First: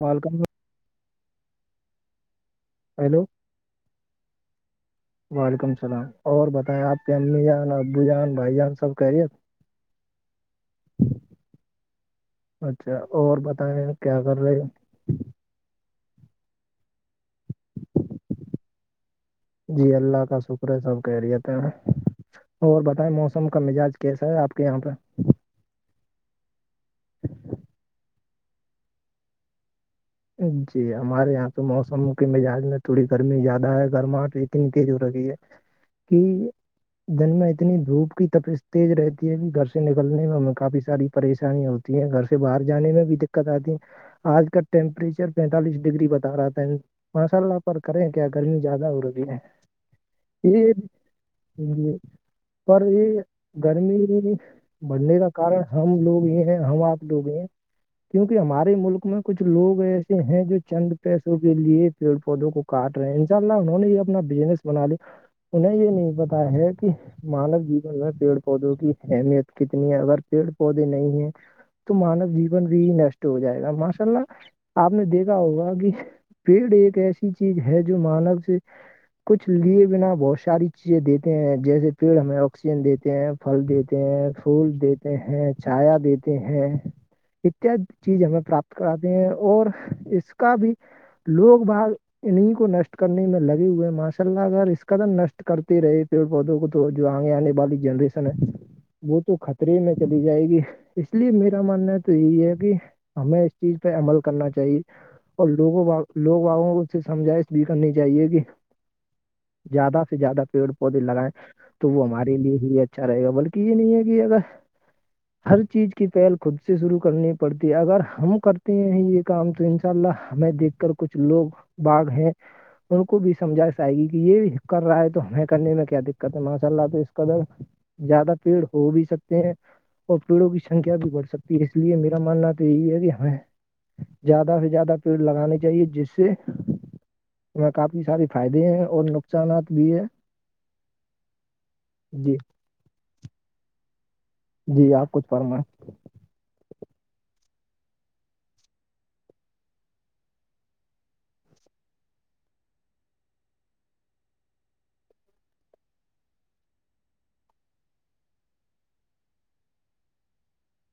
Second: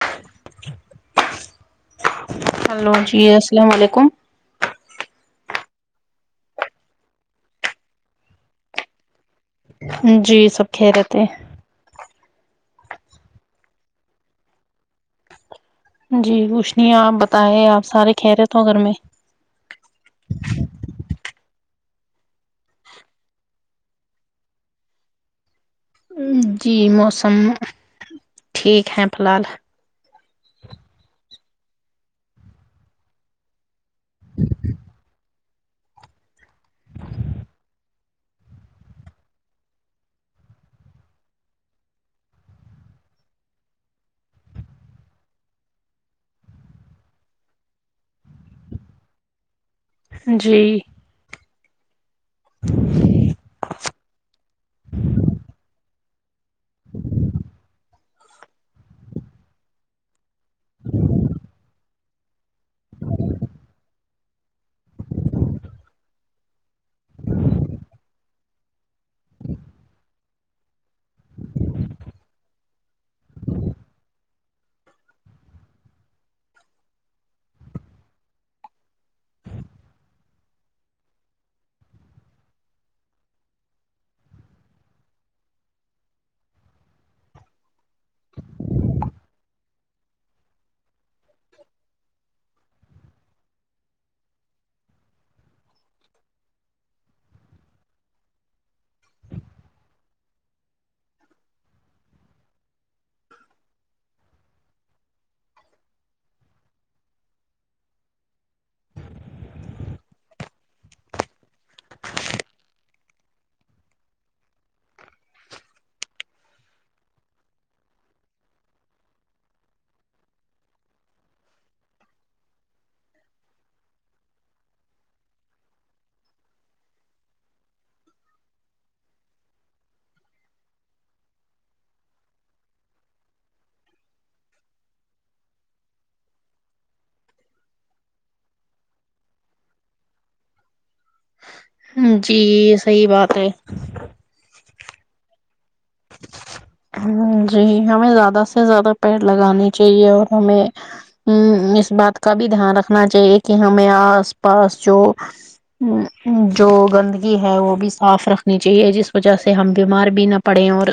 وعلکم hello hello جی السلام علیکم [unintelligible] وعلیکم السلام اور بتائیں آپ کے امی جان ابو جان بھائی جان سب کہہ رہی ہے جی سب کہ رہےتے ہیں اچھا اور بتائیں کیا کر رہے جی کچھ نہیں آپ بتائے آپ سارے کہہ رہے تھ ہو گھر میں جی اللہ کا شکر ہے سب خیریت ہے اور بتائیں موسم کا مزاج کیسا ہے آپ کے یہاں پہ جی موسم ٹھیک ہیں فی الحال جی ہمارے یہاں تو موسم کے مزاج میں تھوڑی گرمی زیادہ ہے گرماہٹ اتنی تیز ہو رہی ہے کہ دن میں اتنی دھوپ کی تس تیز رہتی ہے کہ گھر سے نکلنے میں ہمیں کافی ساری پریشانییاں ہوتی گھر سے باہر جانے میں بھی دقت آتی ہے آج ک ٹیمپریچر پینتالیس ڈگری بتا رہا تھا ہے ماشاء اللہ پر کریں کیا گرمی زیادہ ہو رہی ہے یہ جی پر یہ گرمی بڑھنے کا کن ہم لوگ یہ ہم آپ ڈوبے ہیں کیونکہ ہمارے ملک میں کچھ لوگ ایسے ہیں جو چند پیسوں کے لیے پیڑ پودوں کو کاٹ رہے ہیں ان شاء اللہ انہوں نے یہ اپنا بزنس بنا ل انہیں یہ نہیں پتا ہے کہ مانو جیون میں پیڑ پودوں کی اہمیت کتنی ہے اگر پیڑ پودے نہیں ہیں تو مانو جیون بھی نشٹ ہو جائے گا م چلنا آپ نے دیکھا ہوگا کہ پیڑ ایک ایسی چیز ہے جو مانک سے کچھ لیے بنا بہت ساری چیزیں دیتے ہیں جیسے پیڑ ہمیں آکسیجن دیتے ہیں پھل دیتے ہیں پھول دیتے ہیں چایا دیتے ہیں اتد چیز ہمیں پراپت کراتے ہیں اور اس کا بھی لوگ بھاگ انہیں کو نشٹ کرنے میں لگے ہوئے ہیں ماشاء اللہ اگر اس قدم نشٹ کرتے رہے پیڑ پودوں کو تو جو آگے آنے والی جنریشن ہے وہ تو خطرے میں چلی جائے گی اس لیے میرا ماننا تو یہی ہے کہ ہمیں چیز پہ عمل کرنا چاہیے اور لوگوں لوگگوں سے سمجائش بھی کرنی چاہیے گ زیادہ سے زیادہ پیڑ پودے لگائےیں تو وہ ہمارے لیے ہی اچھا رہے گا بلکہ یہ نہیں ہے کہ اگر ہر چیز کی پہل خود سے شروع کرنی پڑتی ہے اگر ہم کرتے ہیں یہ کام تو ان شاء اللہ ہمیں دیکھ کر کچھ لوگ باغ ہیں ان کو بھی سمجھا جائے گی کہ یہ کر رہا ہے تو ہمیں کرنے میں کیا دقت ہے ماشاء اللہ تو اس قدر زیادہ پیڑ ہو بھی سکتے ہیں اور پیڑوں کی سنکھیا بھی بڑھ سکتی ہے اس لیے میرا ماننا تو یہی ہے کہ ہمیں زیادہ سے زیادہ پیڑ لگانے چاہیے جس سے میں کافی سارے فائدے ہیں اور نقصانات بھی ہے جی یہ صحیح بات ہے جی آپ کچھ فرمائیں ہ جی ہمیں زیادہ سے زیادہ پیڑ لگانے چاہیے اور ہمیں ہ اس بات کا بھی دھیان رکھنا چاہیے کہ ہمیں آس پاس جو جو گندگی ہے وہ بھی صاف رکھنی چاہیے جس وجہ سے ہم بیمار بھی نہ پڑیں اور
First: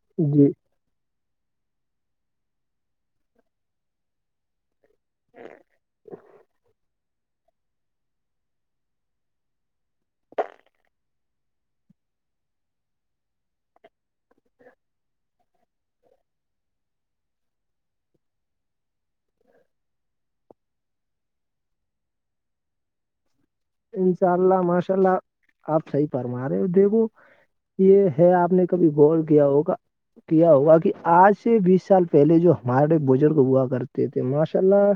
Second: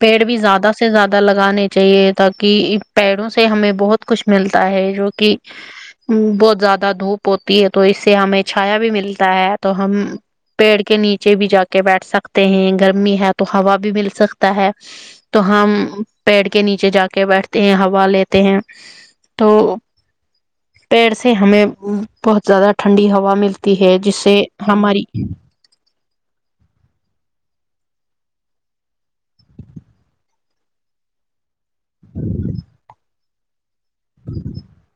پیڑ بھی جی زیاد سے زیادہ لگانے چاہیے تاکہ پیڑوں سے ہمیں بہت کچھ ملتا ہے جو کہ ہ بہت زیادہ دھوپ ہوتی ہے تو اس سے ہمیں چھایا بھی ملتا ہے تو ہم پیڑ کے نیچے بھی جا کے بیٹھ سکتے ہیں گرمی ہے تو ہوا بھی مل سکتا ہے تو ہم پیڑ کے نیچے جا کے بیٹھتے ہیں ہوا لیتے ہیں تو پیڑ سے ہمیں بہت زیادہ ٹھنڈی ہوا ملتی ہے جس انشاء سے اللہ ماشاء ہماری اللہ آپ صحیح فرما رہے ہو دیکھو یہ ہے آپ نے کبھی گور کیا ہوگا کیا ہوگا کہ آج سے بیس سال پہلے جو ہمارے بزرگ ہوا کرتے تھے ماشاء اللہ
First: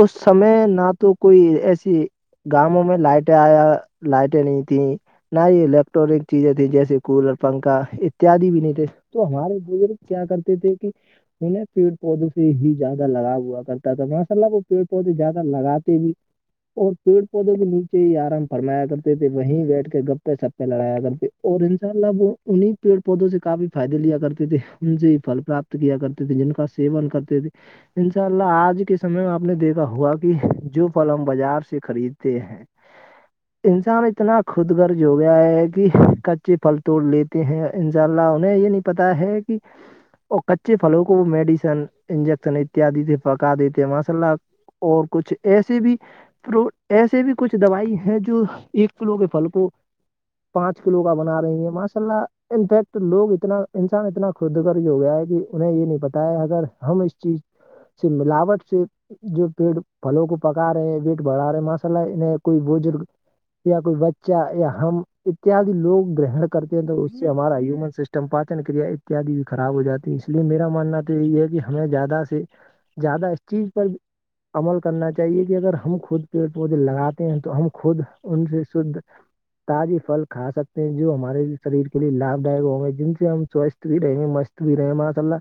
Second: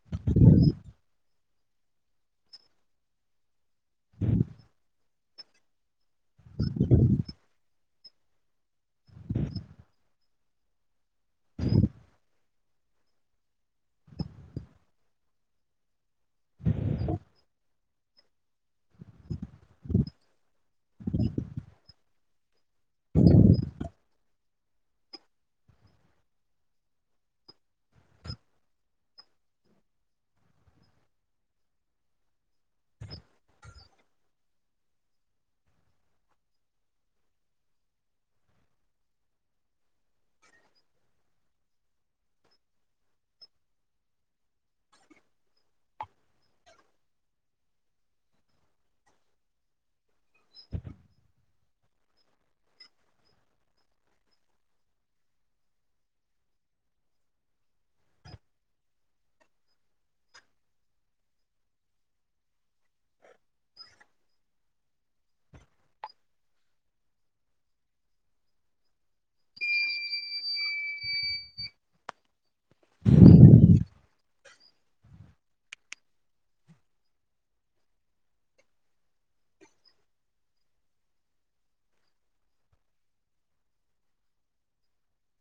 اس سمے نہ تو کوئی ایسی گؤوں میں لائٹ آیا لائٹیں نہیں تھیں نہ ہی الیکٹرانک چیزیں تھیں جیسے کولر پنکھا اتد بھی نہیں تھے تو ہمارے بزرگ کیا کرتے تھے کہ انیں پیڑ پودوں سے ہی زیادہ لگا ہوا کرتا تھا ماشاء اللہ وہ پیڑ پودے زیادہ لگاتے بھی اور پیڑ پودوں کے نیچے ہی آرام فرمایا کرتے تھے وہیں بیٹھ کے گپے سپے لڑایا کرتےے اور انشاء اللہ وہ انیں پیڑ پودوں سے کافی فائدے لیا کرتے تھے ان سے ہی فل پراپت کیا کرتے تھے جن کا سیون کرتے تھے انشاء اللہ آج کے سمے میں آپ نے دیکھا ہوا کہ جو پھل ہم بازار سے خریدتے ہیں انسان اتنا خود گرج ہو گیا ہے کہ کچے پھل توڑ لیتے ہیں انشاء اللہ انہیں یہ نہیں پتا ہے کہ اور کچے پھلوں کو وہ میڈیسن انجیکشن اتیادی سے پکا دیتے ہیں ماشاء اللہ اور کچھ ایسے بھی پرو ایسے بھی کچھ دوائی ہیں جو ایک کلو کے پھل کو پانچ کلو کا بنا رہے ہیں ماشاء اللہ انفیکٹ لوگ اتنا انسان اتنا خد گر ہو گیا ہے کہ انہیں یہ نہیں پتاہ ہے اگر ہم اس چیز سے ملاوٹ سے جو پیڑ پلوں کو پکا رہے ہیں ویٹ بڑھا رہے م سل کوئی بزرگ یا کوئی بچہ یا ہم اتیاد لوگ گرہن کرتے ہیں تو اس سے ہمارا ہیومن سسٹم چمپاچن کریا اتیاد بھی خراب ہو جاتی ہے اس لیے میرا ماننا تو یہی ہے کہ ہمیں زیادہ سے زیادہ اس چیز پر عمل کرنا چاہیے کہ اگر ہم خود پیٹ پودے لگاتے ہیں تو ہم خود ان سے شھ تازی پھل کھا سکتے ہیں جو ہمارے شریر کے لیے لابھ دائ ہوں گے جن سے ہم سوستھ بھی رہیں گے مست تو رہے ماس ال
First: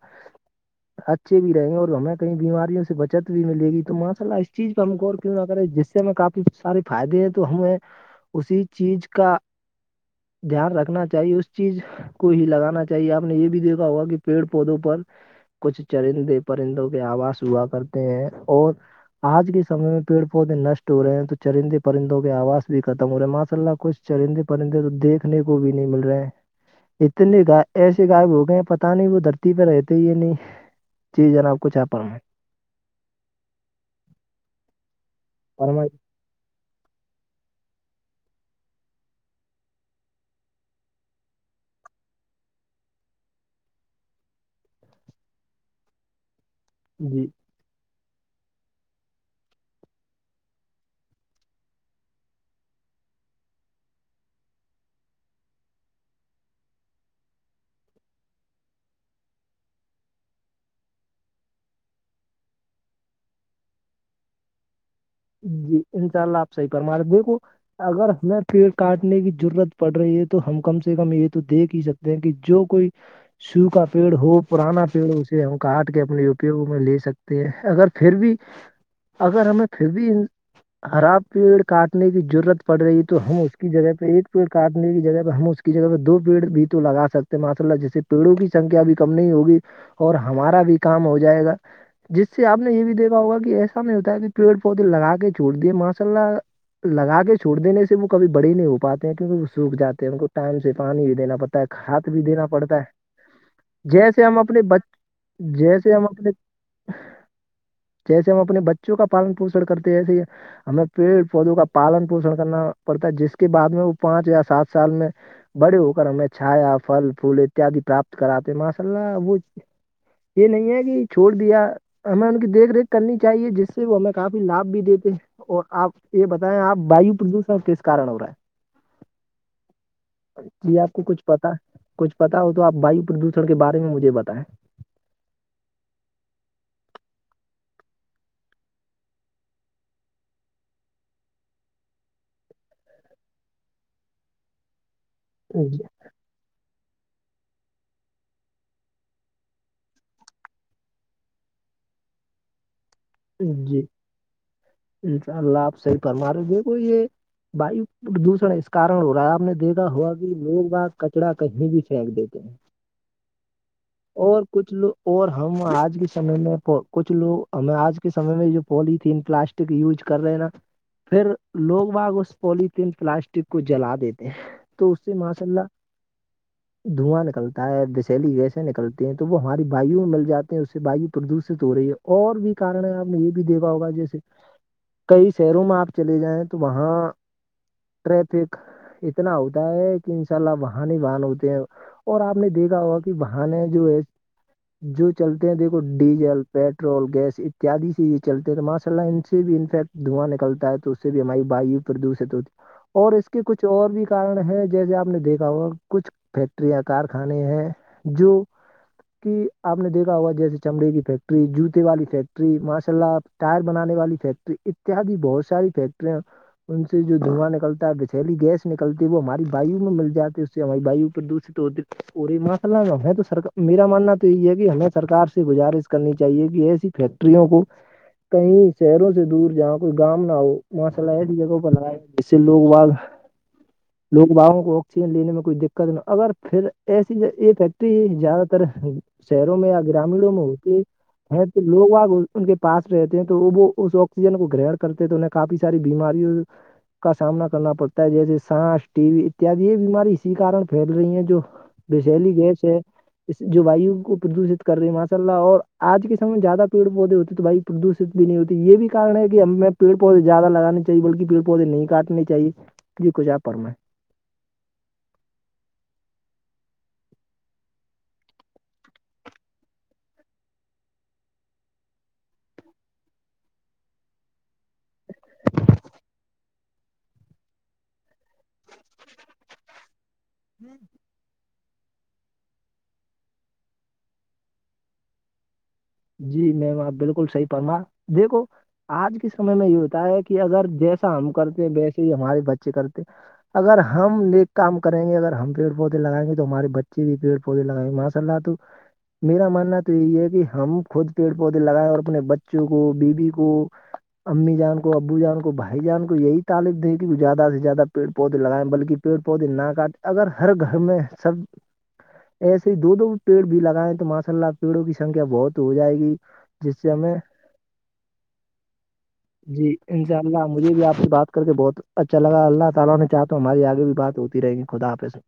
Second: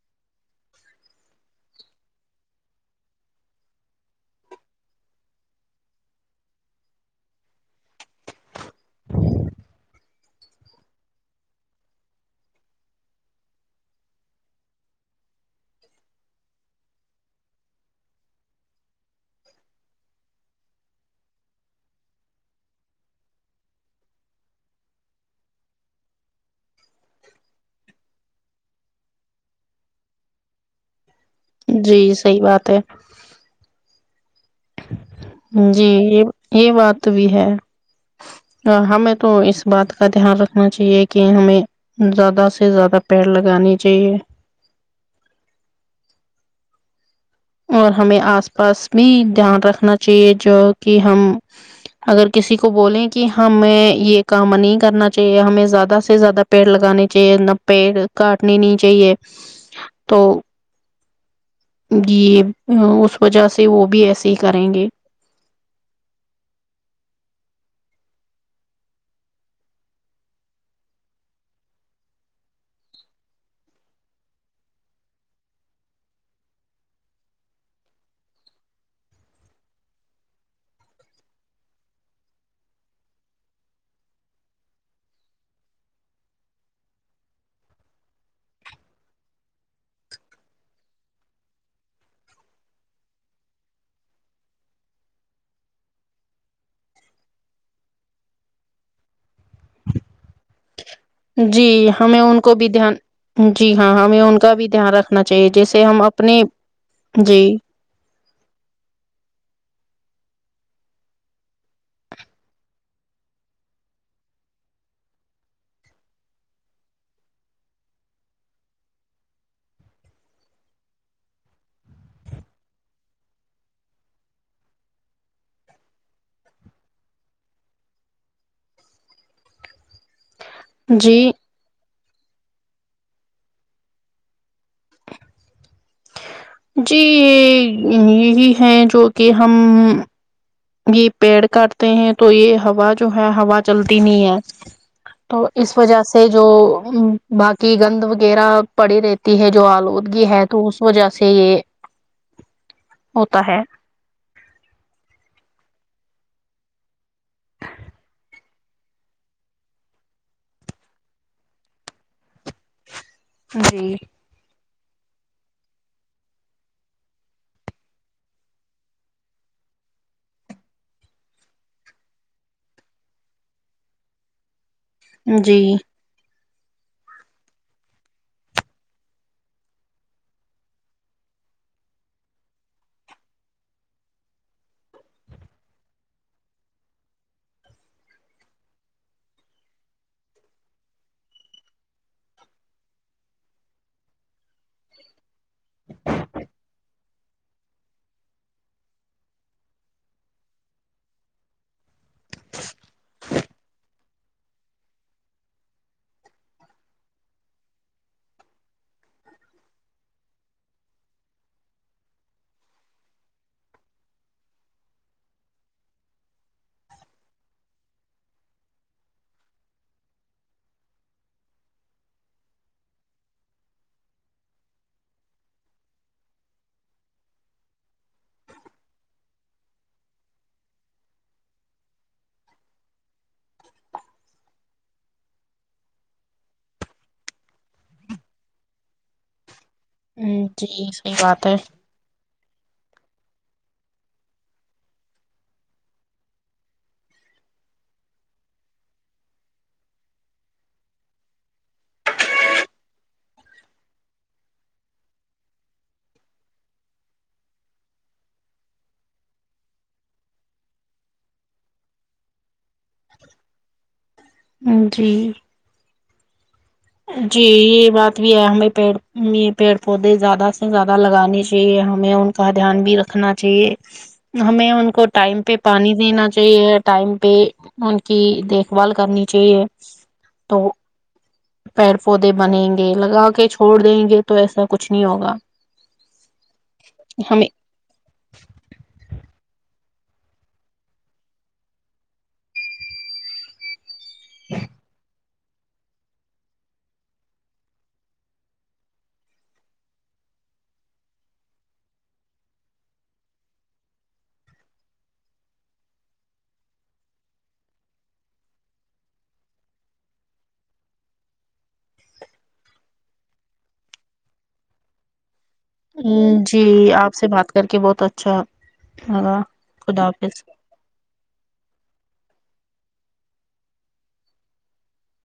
اچھے بھی رہیں گے اور ہمیں کیں بیماریوں سے بچت بھی ملے گی تو ماشا اللہ اس چیز کا ہم ور کیوں اگر جی کافی سارے فائدے ہیں تو ہمیں اسی چیز کا دھیان رکھنا چاہیے اس چیز کو ہی لگانا چاہیے آپ نے یہ بھی دیکھا ہوگا کہ پیڑ پودوں پر کچھ چرندے پرندوں کے آواز ہوا کرتے ہیں اور آج کےمے میں پیڑ پودے نشٹ ہو رہے ہیں تو چرندے پرندوں کے آواز بھی ختم ہو رہے ہیں ماشاء اللہ کچھ چرندے پرندے تو دیکھ سکھنے کو بھی نہیں مل رہا اتنے گ ایسے گائب ہو گئے ہیں پتا نہیں وہ دھرتی پہ رہتے یہ نہیں جی جناب کو جی صحی بات ہے فرمائیں جی یہ یہ بات بھی ہے ہمیں تو اس بات کا دھیان رکھنا چاہیے کہ ہمیں زیادہ سے زیادہ پیڑ لگانانی چاہیے جی اور ہمیں آس پاس بھی دھیان رکھنا چاہیے جو کہ ہم اگر کسی کو بولیں کہ ہمیں یہ کام نہیں کرنا چاہیے ہمیں زیادہ سے زیادہ پیڑ لگانے چاہیے نہ پیڑ کاٹنے نہیں چاہیے تو ج اس وجہ سے وہ بھی ایسے ہی کریں گے جی انشاء اللہ آپ صحی پر مارے دیکھو اگر ہمیں پیڑ کاٹنے کی ضرورت پڑ رہی ہے تو ہم کم سے کم یہ تو دیکھ ہی سکتے دیں کی جو کوئی سو کا پیڑ ہو پرانا پیڑ اسے ہم کاٹ کے اپنے اپیوگ میں لے سکتے اگر پھر بھی اگر ہمیں پھر بھی خر آاب پیڑ کاٹنے کی ضرورت پڑ رہی ہے تو ہم اس کی جگہ پہ ایک پیڑ کاٹنے کی جگہ پہ ہم اس جگہ میں دو پیڑ بھی تو لگا سکتے ہیں ماشاء اللہ جیسے پیڑوں کی سکھیا بھی کم نہیں ہوگی اور ہمارا بھی کام ہو جائے گا جس سے آپ نے یہ بھی دیکھا ہوگا کہ ایسا نہیں ہوتا ہے کہ پ پودے لگا کے چھو دیے ماشاء اللہ لگا کے چھوڑ دینے سے وہ کبھی بڑے نہیں ہو پاتے ہیں کیونہ وہ سوکھ جاتے ہیں ان کو ٹائم سے پانی دینا پڑتا ہے جی کھاد ہمیں ان دینا کو بھی پڑتا ہے دھیان جی ہاں ہمیں جیسے ہم ان کا اپنے بھی بچ دھیان رکھنا چاہیے جیسے ہم اپنے جی جیسے ہم اپنے بچوں کا پالن پوشن کرتے ہیں ایسے ہمیں پیڑ پودوں کا پالن پوشن کرنا پڑتا ہے جس کے بعد میں وہ پانچ یا سات سال میں بڑے ہو کر ہمیں چھایا فل فھول اتیاد پراپت کراتے ماشاء اللہ وہ یہ نہیں ہے کہ چھوڑ دیا ہمیں ان کی دیکھ ریکھ کرنی چاہیے جس وہ ہمیں کافی لابھ بھی دیتے اور آپ یہ بتائیں آپ وایو پردوشن کس کارن ہو رہا ہے جی آپ کو کچھ پتا کچھ پتا ہو تو آپ باائیو پردشڑ کے بارے میں مجھے بتائیں جی یہ یہی ہے جو کہ ہم یہ پیڑ کاٹتے ہیں تو یہ ہا جو ہے ہوا چلتی نہیں ہے تو اس جی وجہ سے سے جو باقی گند وغیرہ پڑی رہتی ہے جو آلودگی ہے تو اس وجہ سے یہ ہوتا ہ ہے جی انشاء اللہ آپ صحیح فرما رہےیے کوئی یہ وایو پردوشن اس کارن ہو رہا ہے آپ نے دیکھا ہوا کہ لوگ آپ کچڑا کہیں بھی پھینک دیتے ہیں [unintelligible] جی اور کچھ لوگ اور ہم آج کے سمے میں کچھ لوگ ہمیں آج کے سے میں جو پولیتھیین پلاسٹک یوز کر رہے ہیں نا پھر لوگ وگ اس پولیتھیین پلاسٹک کو جلا دیتے ہیں تو اس سے ماشاء جی اللہ دھواں نکلتا ہے دسیلی گیسے نکلتی ہیں تو وہ ہماری وایو مل جاتی ہیں اس سے واو پردوشت ہو رہی ہے اور بھی کارن ہے آپ نے یہ بھی دیکھا ہوگا جیسے کئی شہروں میں آپ چلے جائیں تو وہاں ٹریفک اتنا ہوتا ہے کہ ان شاء اللہ وہن ہی بن ہوتے ہیں اور آپ نے دیکھا ہوا کہ بہان جو ہے جو چلتے ہیں دیکھو ڈیزل پیٹرول گیس ایادی سی چلتے ہیں تو ماشاء اللہ ان سے بھی انفیکٹ دھواں نکلتا ہے تو اس سے بھی ہماری واو پردوشت ہوتی ہے اور اس کے کچھ اور بھی کار ہے جیسے آپ نے دیکھا ہوا کچھ فیکٹریاں کارخانے ہیں جو کہ آپ نے دیکھا ہوگا جیسے چمڑے کی فیکٹری جوتے والی فیکٹری فری ماشاء اللہ ٹائر بنان والی فیکٹری اتیادی بہت ساری فیکٹرییاں ان سے جو دھواں نکلتا ہے بچھیلی گیس نکلتی ہے وہ ہماری واو میں مل جاتی ہے اس سے ہماری وایو پردوشت ہوتی پوری مسئلہ ہمیں تو سرک میرا ماننا تو یہ ہے کہ ہمیں سرار سے گزارش کرنی چاہیے کہ ایسی ف کو کہیں شہروں سے دور جاؤ کوئی گم نہ ہو ماشلہ جگہ پریا جیسے لوگ وہ لوگ باگوں کو آکسیجن لینے میں کوئی دقت اگر پھر ایسی یہ فیکٹری زیادہ تر شہروں میں یا گرامینوں میں ہوتی جی صحیح ہے بات تو لوگ آپ وہ ان کے پاس رہتے ہیں تو وہ اس آکسیجن کو گرن کرتے ہیں تو انہیں کافی ساری بیماریوں کا سامنا کرنا پڑتا ہے جیسے سانس ٹی وی اتیاد یہ بیماری اسی کارن پھیل رہی ہے جو بی سیلی گس ہے جو واو کو پردوشت کر رہی ہے ماشاء اللہ اور آج کے سمے میں زیادہ پڑ پودے ہوتے تو بھائی پردوشت بھی نہیں ہوتی یہ بھی کن ہے کہ ہم میں پیڑ پودے زیادہ لگانے چاہیے بلکہ پیڑ پودے نہیں کاٹنے چاہے کچھپ پرم جی جی یہ بات بھی ہے ہمیں پیڑ پیڑ پودے زیادہ سے زیادہ لگانے چاہیے ہمیں کا دھیان بھی رکھنا چاہیے ہمیں ان کو ٹائم پہ پانی دینا چاہیے ٹائم پہ ان کی دیک دیکھ بال کرنی چاہیے تو پیڑ پودے بنیں گے لگا کے چھوڑ دیں گے تو ایسا کچھ نہیں ہوگا جی میں وہاں بالکل صحیح ہمیں پرما دیکھو آج کے سمے میں یہ ہوتا ہے کہ اگر جیسا ہم کرتے ویسے ہی ہمارے بچے کرتے اگر ہم ل کام کریں گے اگر ہم پیڑ پودے لگیں گے تو ہمے بچے بھی پیڑ پودے لگائیںے ماشا اللہ تو میرا ماننا تو یہی ہے کہ ہم خود پیڑ پودے لگائے اور اپنے بچوں کو بی بیی کو امی جان کو ابو جان کو بھائی جان کو یہی تعالیف دے کہ زیادہ سے زیادہ پیڑ پودے لگائیں بلکہ پیڑ پودے نہ کاٹے اگر ہر گھر میں سب ایسے ہی دو پڑ بھی لگائےیں تو ماشاء اللہ پیڑوں کی سکھیا بہت ہو جائے گی ہاں جی جس آپ ہمیں سے بات کر کے بہت اچھا لگا جی خدا انشاء حافظ اللہ مجھے بھی آپ سے بات کر کے بہت اللہ تعالی نے چاہا تو ہماری اگے بھی بات ہوتی رہے گی خدا حافظ